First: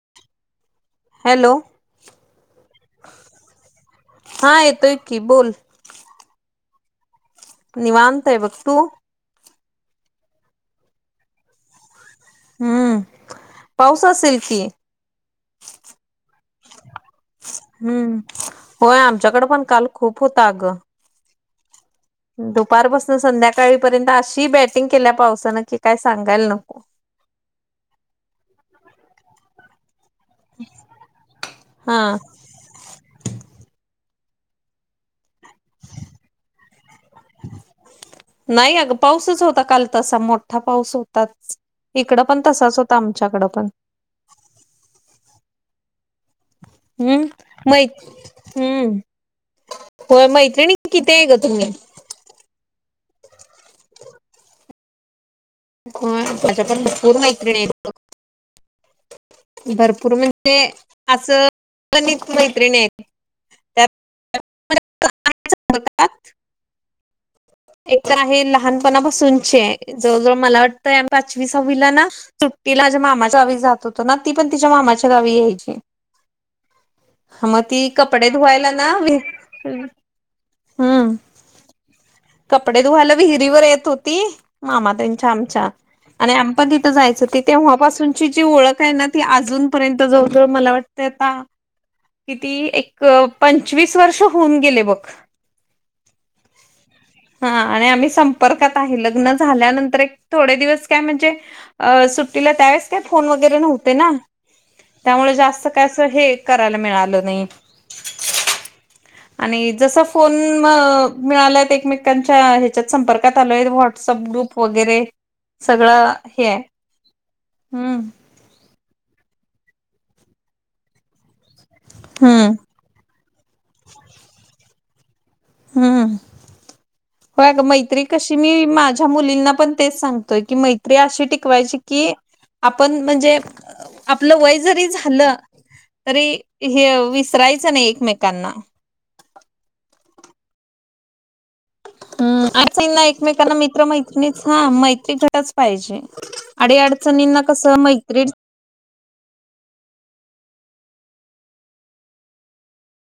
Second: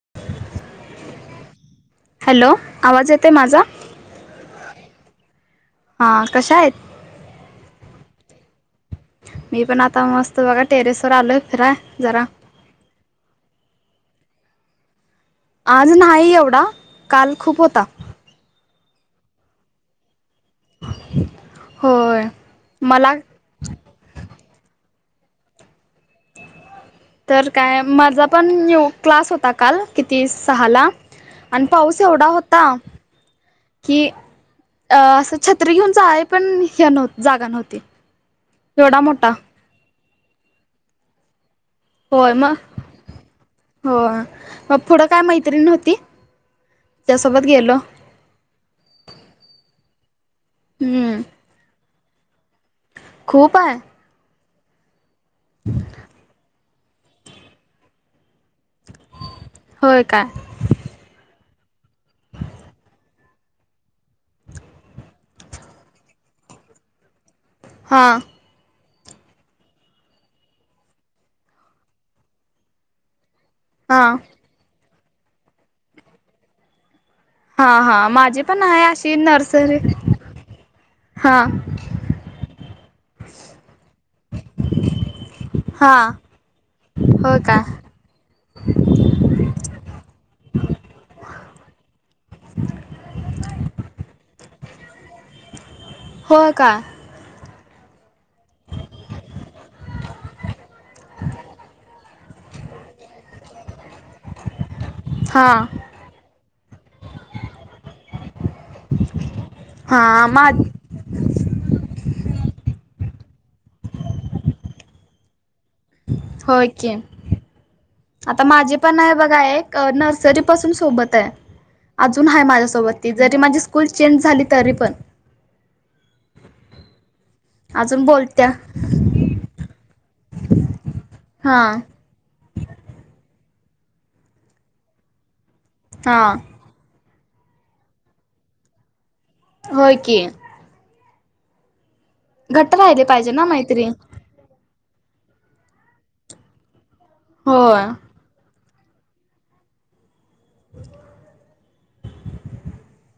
[unintelligible] Hello. Hello आवाज येतय माझा हा येतोय की बोल हा कशा आहेत. निवाांत आहे व तू. मी पण आता मस्त बघा टेरेस वर आलोय फिरा जरा. हम्म पाऊस असेल की. आज नाही एवढा काल खूप होता. हम्म होय आमच्याकडे पण काल खूप होत आगं. होय. मला दुपारपासून संध्याकाळीपर्यंत अशी बॅटिंग केल्या पावसानं की काय सांगायल नको. तर काय माझा पण यो क्लास होता काल. किती सहाला आण हा पाऊस एवढा होता की अ असं छत्री घेऊनच आहे पण ह नव्हत जागा नव्हती नाही अगं एवढा मोठा. पाऊसच होता काल तसा मोठा पाऊस होताच इकडं पण तसाच होता आमच्याकडं पण. हो मग पुढं काय मैत्रीण होती. त्यासोबत हम्म गेलो मैत हम्म हो मैत्रिणी किती हम्म आये ग तुम्ही? खूप आहे. ह त्याच्या पण भरपूर मैत्रिणी हाईत बघ. होय भरपूर काय म्हणजे असं अ मैत्रिणी आहेत. त्यात एक हा तर आहे लहान. बसून ज जवळ मला वाटतं आम्ही पाचवी सवीला ना सुट्टी माया मामावी. तो तो हा ना ती पण तिच्या मामाच्या गावी यायची. मग हा ती हा कपडे माझी पण धुवायला आहे ना अशी नर्सरी. हम्म हा. कपडे धुवाला विहिरीवर येत होती मामा त्यांच्या आमच्या. हा आणि आम पण तिथं जायचं हो त का तेव्हापासूनची जी ओळख आहे ना ती अजूनपर्यंत जवळ जवळ मला वाट ते अता किती एक पंचवीस वर्ष होऊन गेले बघ. हो का. हा आणि आम्ही संपर्कात आहे लग्न झाल्यानंतर एक थोडे दिवस काय म्हणजे. अ सुट्टीला त्यावेळेस काय फोन वगैरे नव्हते ना. त्यामुळे हा जास्त काय असं हे करायला मिळालं नाहीत. आणि जस हा फोन मा म मिळाल्यात एकमेक त्यांच्या ह्याच्यात संपर्कात आलोय व्हॉट्सअप ग्रुप वगैरे सगळं. हे आहे होय कि. हम्म आता माझे पण आहे बघा एक अ नर्सरी पासून सोबत आहे अजून आहे हम्म माझ्यासोबत. ती जरी माझी स्कूल चेंज झाली, तरीपण. हम्म हम्म. होय अगं. मैत्री अजून कशी बोलत्या मी माझ्या मुलींना पण तेच सांगतोय, की मैत्री अशी हा टिकवायची की आपण म्हणजे आपलं वय जरी झालं हा तरी इ हेव विसरायचं नाही एकमेकांना. होय की हं आय घट्ट थिंक ना राहिले पाहिजे एकमेकांना मैत्री मित्र मैत्रिणीत हा मैत्री घट्टच पाहिजे, अडीअडचणींना कसं होय मैत्रीच [inaudible]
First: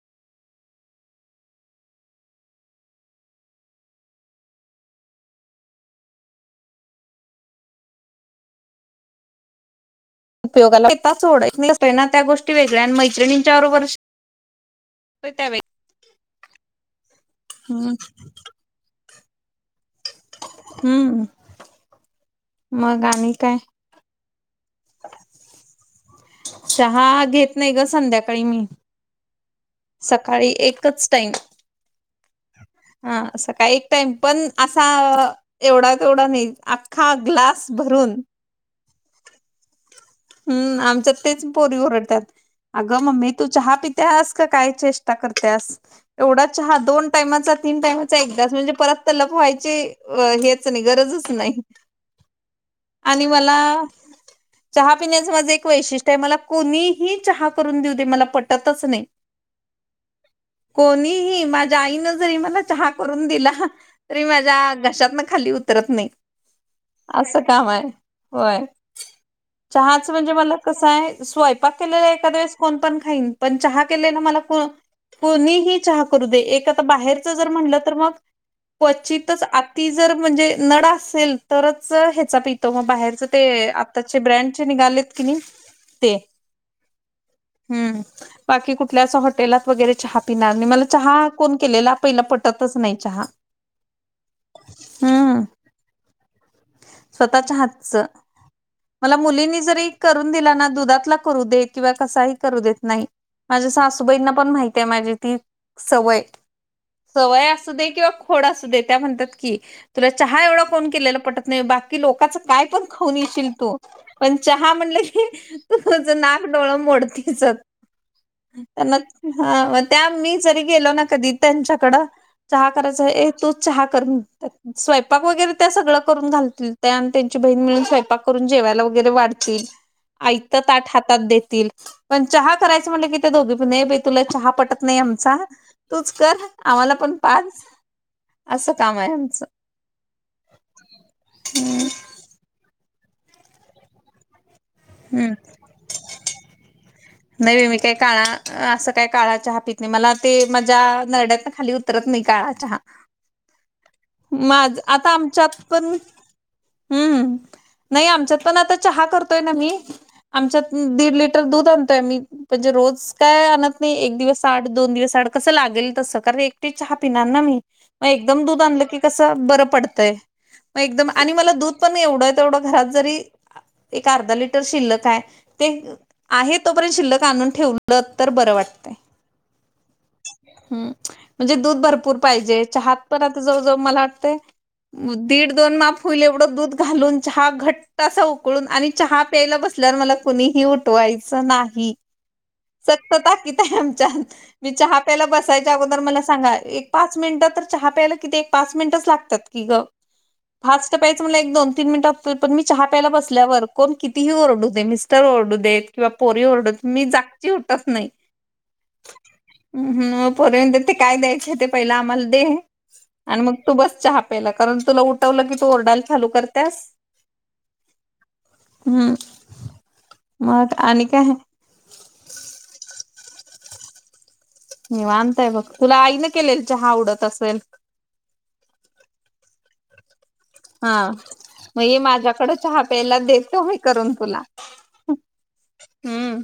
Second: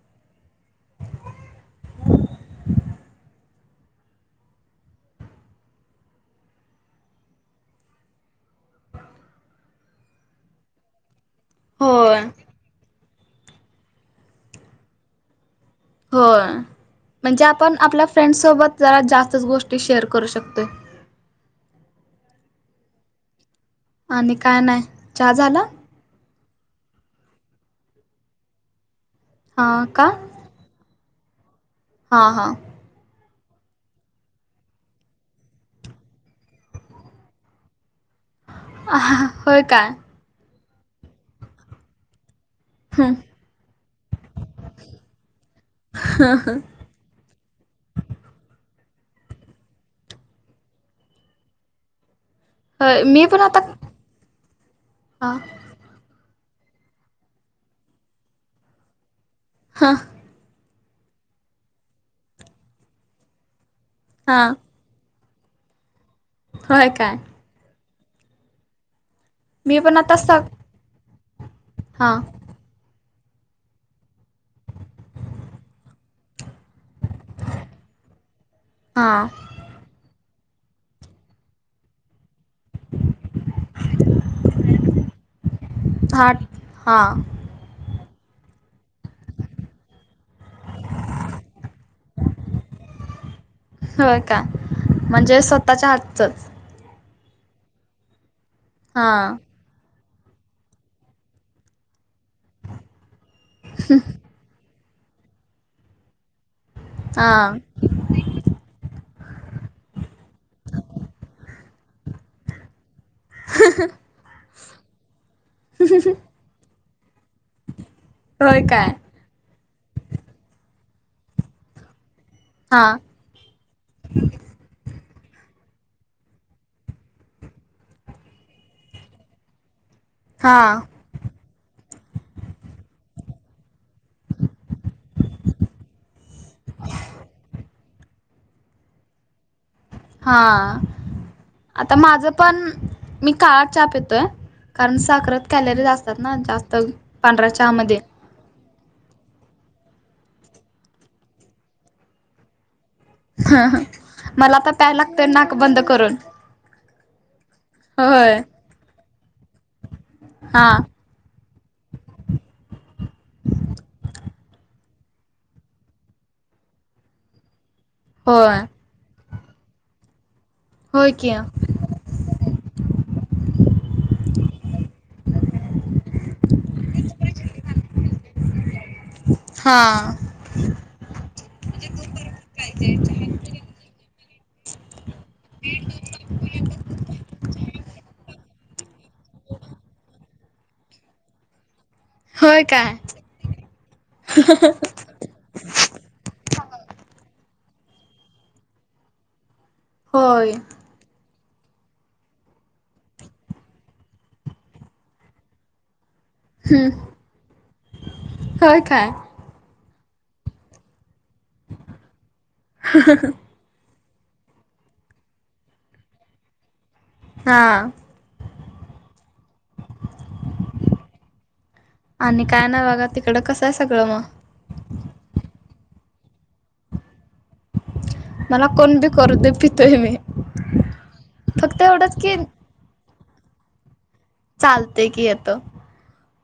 [unintelligible] त्या होय गोष्टी ती वेगळ्या आणि मैत्रिणींच्या बरोबर त्या वेग होय. म्हणजे आपण हम्म. आपल्या फ्रेंड सोबत जरा जास्तच गोष्टी शेअर करू शकतोय. हम्म. मग आणि काय? आणि काय न्हाय, चहा झाला? चहा घेत नाही ग संध्याकाळी मी. हां सकाळी एकच टाईम. हा हा. हा, सकाळी एक टाइम पण असा एवढा तेवढा नाही, आख्खा ग्लास भरून. आहा, होय काय? हम्म, आमच्या तेच पोरी ओरडत्यात. अगं मम्मे तू चहा पित्यास, काय चेष्टा करत्यास? एवढा चहा दोन टाइमाचा, तीन टायमचा एकदाच. म्हणजे परत तलप व्हायची हेच नाही, गरजच नाही. होय, मी आणि पण मला आता चहा पिण्याचं हां माझं एक वैशिष्ट्य आहे, मला कोणीही चहा करून देऊदे मला पटतच नाही. हा. कोणीही, माझ्या आईनं जरी मला चहा करून दिला तरी हां माझ्या घशातनं खाली उतरत नाही. होय काय असं काम आहे होय. मी पण चहाचं आता म्हणजे सग मला कसं आहे, स्वयंपाक केलेला हां एखाद्या वेळेस कोण पण खाईन, पण चहा केले ना मला कोणीही चहा करू दे, एक आता बाहेरच जर म्हणलं तर मग हां क्वचितच आति जर म्हणजे नड असेल, तरच हेचा पी ते मग बाहेरच ते आत्ताचे ब्रँडचे निघालेत कि नाही, ते. हां हां हम्म. बाकी कुठल्या अस हॉटेलात वगैरे चहा पिणार नाही. मला चहा कोण केलेला पहिला पटतच नाही चहा. हो का, म्हणजे स्वतःच्या हातचं. स्वतःच्या हातचं. मला हां मुलींनी जरी करून दिला ना, दुधातला करू दे किंवा कसाही करू देत नाही माझ्या सासूबाईंना पण माहिती आहे माझी ती सवय. सवय हां असू दे किंवा खोड असू दे. त्या म्हणतात की, तुला चहा एवढा कोण केलेला पटत नाही. बाकी लोकाच काय पण खाऊन येशील तू. पण चहा म्हटलं की तू तुझ नाक डोळ मोड चत. होय काय त्यांना हा म त्या मी जरी गेलो ना कधी त्यांच्याकड, चहा हां करायचं ये तू चहा करून [unintelligible] स्वयंपाक वगैरे त्या सर्व करून घालतील त्या आणि त्यांची बहिण मिळून स्वयंपाक करून जेवायला वगैरे वाढतील, आयातं हां ताट हा तात देतील. पण चहा करायच म्हटलं की त्या दोघीपण ये बाई तुला चहा पटत नाही आमचा. तूच कर, आम्हाला पण पाज. असं काम आहे आमचं. हा, आता माझं पण मी काळा चहा पितोय. कारण हम्म साखरात कॅलरीज असतात ना जास्त. पांढऱ्या नाय बाय मी काय चहामध्ये काळा असं काय काळा चहा पित नाही, मला ते माझ्या नरड्यातन खाली उतरत नाही काळा चहा. हा हा. माझ आता आमच्यात पण. हम्म, नाही होय आमच्यात पण आता चहा करतोय ना मी, आमच्यात हा दीड लिट टर दूध आणतोय आम्ही म्हणजे रोज काय आणत नाही एक दिवस आड दोन दिवस आड कसं लागेल तसं कारण एकटी चहा पिणार ना मी. म एकदम होय दूध आणलं की कसं बरं पडतंय म एकदम होय की आणि मला दूध. पण एवढं तेवढं घरात जरी एक अर्धा लिटर शिल्लक आहे. ते आहे तोपर्यंत शिल्लक आणून ठेवलं तर बरं वाटत. हा. हम्म म्हणजे दूध भरपूर पाहिजे चहात पण आता जवळ जव मला वाटतय दीड दोन माप होईल एवढं दूध घालून चहा घट्ट अस उ कळून आणि चहा प्यायला बसल्यावर मला कुणीही उठवायचं नाही. होय काय सक्त ताकीद आहे आमच्यात मी चहा प्यायला बसायच्या अगोदर मला सांगा एक पाच मिनिटं तर चहा प्यायला किती एक पाच मिनिटच लागतात की ग. होय. फास्ट प्यायचं मला एक दोन तीन मिनट त पण मी चहा प्यायला बसल्यावर कोण कितीही ओरडू दे मिस्टर ओरडू देत. किंवा पोरी ओरडू देत मी जागेची उठत नाही. होय काय अ हं मग पोरी म्हणतात ते काय द्यायच आहे ते पहिला आम्हाला दे. आणि मग तू बस चहा प्यायला कारण तुला उठवलं की तू ओरडायला चालू करतीयास. हा हम्म मग आणि काय आहे. आणि काय नाही बघा तिकडं कसं आहे सगळं म? निवांत आहे बघ तुला आईन केलेल चहा आवडत असल. मला कोण बी करू दे पितोय मी. हा फक्त मग ये एवढंच की माझ्याकड चहा प्यायला देतो मी करून तुला. चालते की येतो. हम्म.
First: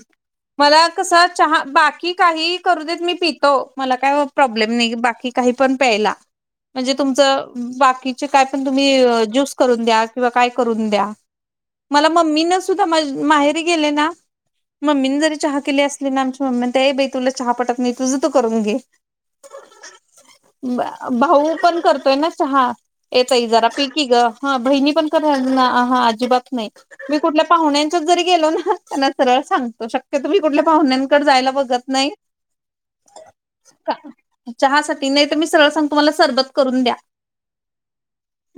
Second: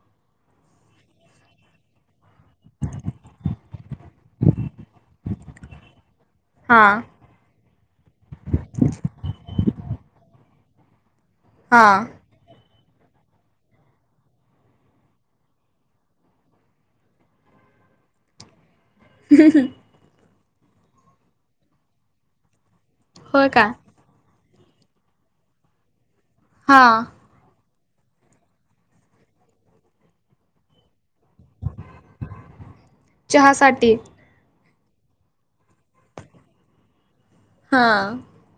मला कस चहा बाकी काही करू देत मी पितो मला काय वब प्रॉब्लेम नाही बाकी काही पण प्यायला. हा म्हणजे तुमचं बाकीचे काय पण तुम्ही ज्यूस करून द्या किंवा काय करून द्या. हा मला मम्मीन सुद्धा माहेरी गेले ना. मम्मीने जरी चहा केली असली ना आमच्या मम्मी ते बाई तुला चहा पटत नाही तुझं त करून घे. [unintelligible] बा भाऊ पण करतोय ना चहा. चई होय जरा काय पि की ग हा बहिनी पण करणार ना आ हा अजिबात नाही. हा कुठल्या पाहुण्यांच्याच जरी गेलो ना त्यांना सरळ सांगतो शक्य तुम्ही कुठल्या पाहुण्यांकड जायला बघत नाही. चहासाठी. चहासाठी नाही तर मी सरळ सांग तुम्हाला सरबत करून द्या. हा.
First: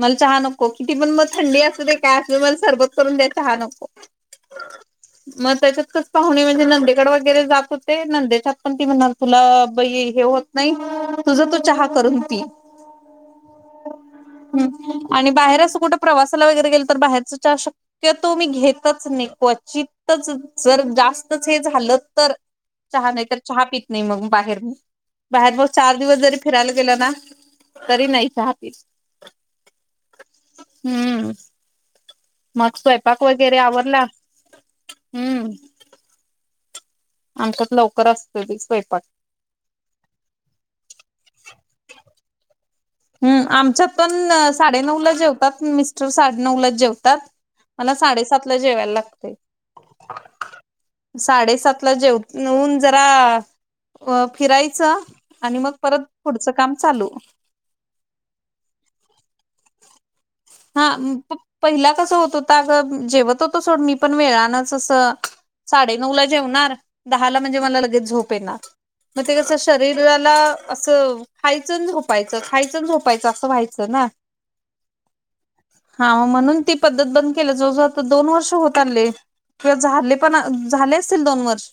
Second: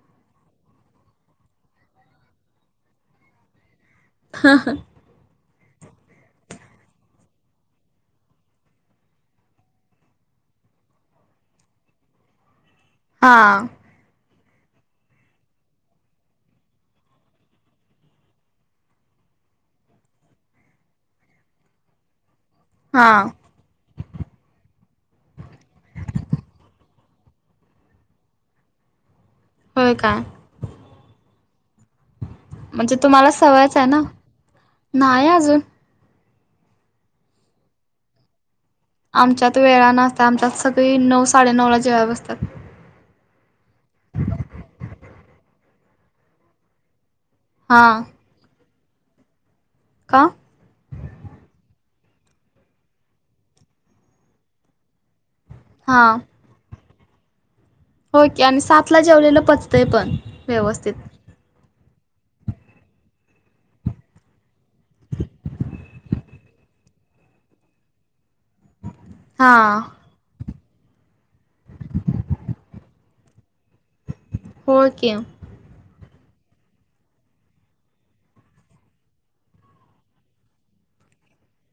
मला चहा नको किती पण मग थंडी असू दे काय असु मला सरबत करून द्या चहा नको. हा हां. मग त्याच्यात कच पाहुणे म्हणजे नंदेकड वगैरे जात होते नंदेच्यात पण ती म्हणणार तुला बई हे होत नाही तुझ तू चहा करून ती. हा. हं आणि बाहेर असं कुठं प्रवासाला वगैरे गेल तर बाहेरच चहा शक ते तो मी घेतच नाही क्वचितच जर जास्तच हे झालं तर. हा चहा नाही तर चहा पित नाही मग बाहेर बाहेर मग चार दिवस जरी फिरायला गेलं ना. तरी नाही चहा पित. होय का. हम्म. मग म्हणजे स्वयंपाक तुम्हाला वगैरे सवयच आहे आवरला ना, नाही अजून. आमचात लवकर असत ती स्वयंपाक. आमच्यात वेळा नसत आमच्यात सगळी नऊ साडेनऊला जेवायला बसतात. हम् आमच्यात पण साडेनऊला जेवतात मिस्टर साडेनऊ ला जेवतात. मला हा साडेसातला जेवायला लागतं का? साडेसातला जेवऊन जरा फिरायचं आणि मगं परत हां पुढचं काम चालू होय की आणि सातला जेवलेलं पचतंय पण हा व्यवस्थित पहिला कसं होत होतं अगं जेवत होतो सोड मी पण वेळानच असं साडे नऊ ला जेवणार दहाला म्हणजे मला लगेच झोप येणार मग ते कसं हां शरीर शरीराला असं खायच आणि झोपायचं खायचं झोपायचं असं व्हायचं ना हो की हा मग म्हणून ती पद्धत बंद केलं जवळजवळ आता दोन वर्ष होत आले. किंवा झाले पण झाले असतील दोन वर्ष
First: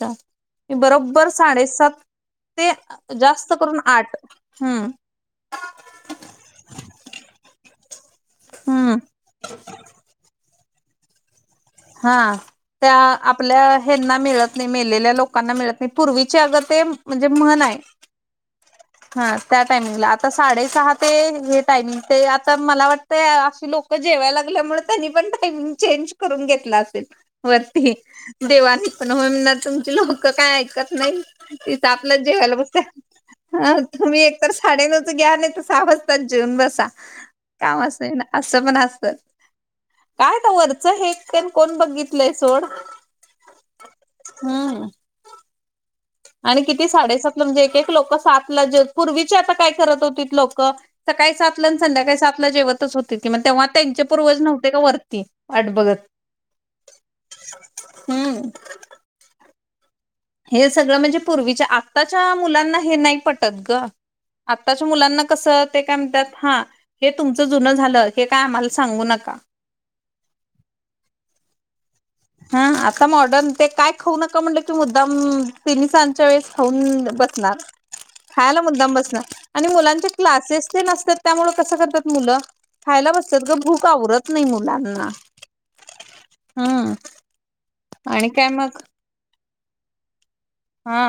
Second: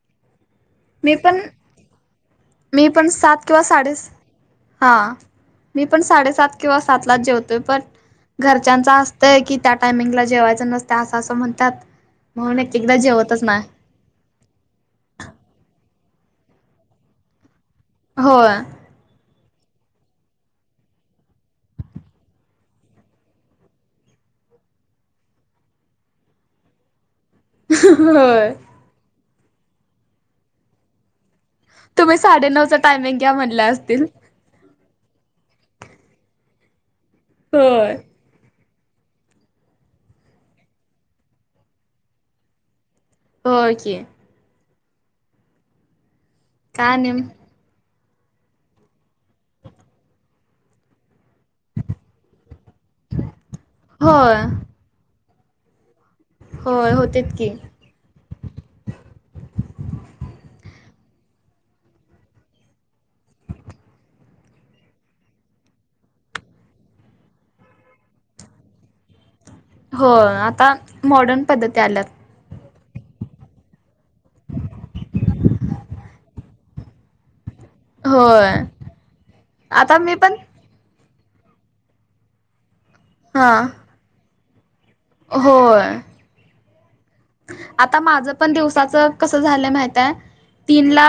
मी बरोबर पण साडेसात ते मी पण सात जास्त किंवा करून साडे? आठ हम्म हां मी पण साडेसात किंवा सात लाच जेवतेय पण घरच्यांचं हम्म अस तर की त्या टायमिंगला जेवायचं नसतं असं असं म्हणतात हा म्हणून एक त्या एकदा जेवतच नाही आपल्या ह्यांना मिळत नाही मेलेल्या लोकांना मिळत नाही पूर्वीचे अगं ते म्हणजे म्हण आहे होय हा त्या टायमिंगला आता साडेसहा ते हे टायमिंग ते आता मला वाट तय अशी लोक जेवायला लागल्यामुळे त्यांनी पण टाईमिंग चेंज करून घेतल असेल असेल वरती होय देवानी पण हो ना तुमची लोक काय ऐकत नाही ते तर तुम्ही आपलंच जेवायला साडेनऊच बसतात टायमिंग घ्या म्हणल्या हा असतील तुम्ही एक तर साडेनऊच घ्या नाही तर सहा वजतात जेऊन बसा काम होय अस नाही ना असं पण असत काय तर वरचं हे तेन कोण बघितलंय सोड होय की हम्म अरे किती काय आणि साडेसातला म्हणजे एक एक लोक सातला जे पूर्वीचे आता काय करत होतीत लोकं? सकाळी सात ला आणि संध्याकाळी सातला जेवतचं होते की मग तेव्हा त्यांचे पूर्वज होय नव्हते का वरती वाट बघत? होय होते की हम्म हे सगळं म्हणजे पूर्वीच्या आत्ताच्या मुलांना हे नाही पटत गं आत्ताच्या मुलांना कसं ते काय म्हणतात हां हे तुमचं जुनं झालं हे काय आम्हाला सांगू नका. हो आता मॉडर्न पद्धती आल्यात. हा आता मॉडर्न ते काय खाऊ नका म्हटलं की मुद्दाम दिनीसां त्यावेळेस खाऊन बसणार होय खायला मुद्दाम बसणार आणि आता मुलांचे मी पण क्लासेस तेन असत्यात त्यामुळे कसं करतात मुलं खायला बसतात हा गं भूक आवरत नाही मुलांना होय हा आता माझं पण दिवसाचं कस झालय माहित आहे? हा तीनला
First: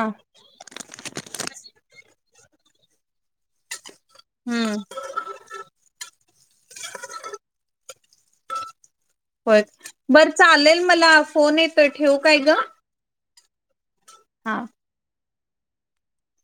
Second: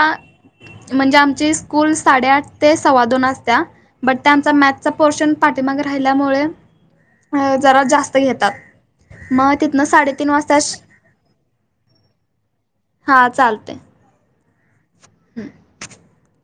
म्हणजे आमची स्कूल साडे आठ ते सव्वा दोन असते बट त्याचं हम्म मॅथचा पोर्शन पाठीमागे राहिल्यामुळे जरा जास्त घेतात मग होय तिथनं साडेतीन बरं वाजता चालेल मला फोन येतोय ठेवू काय गं? हा चालतय हा. [unintelligible]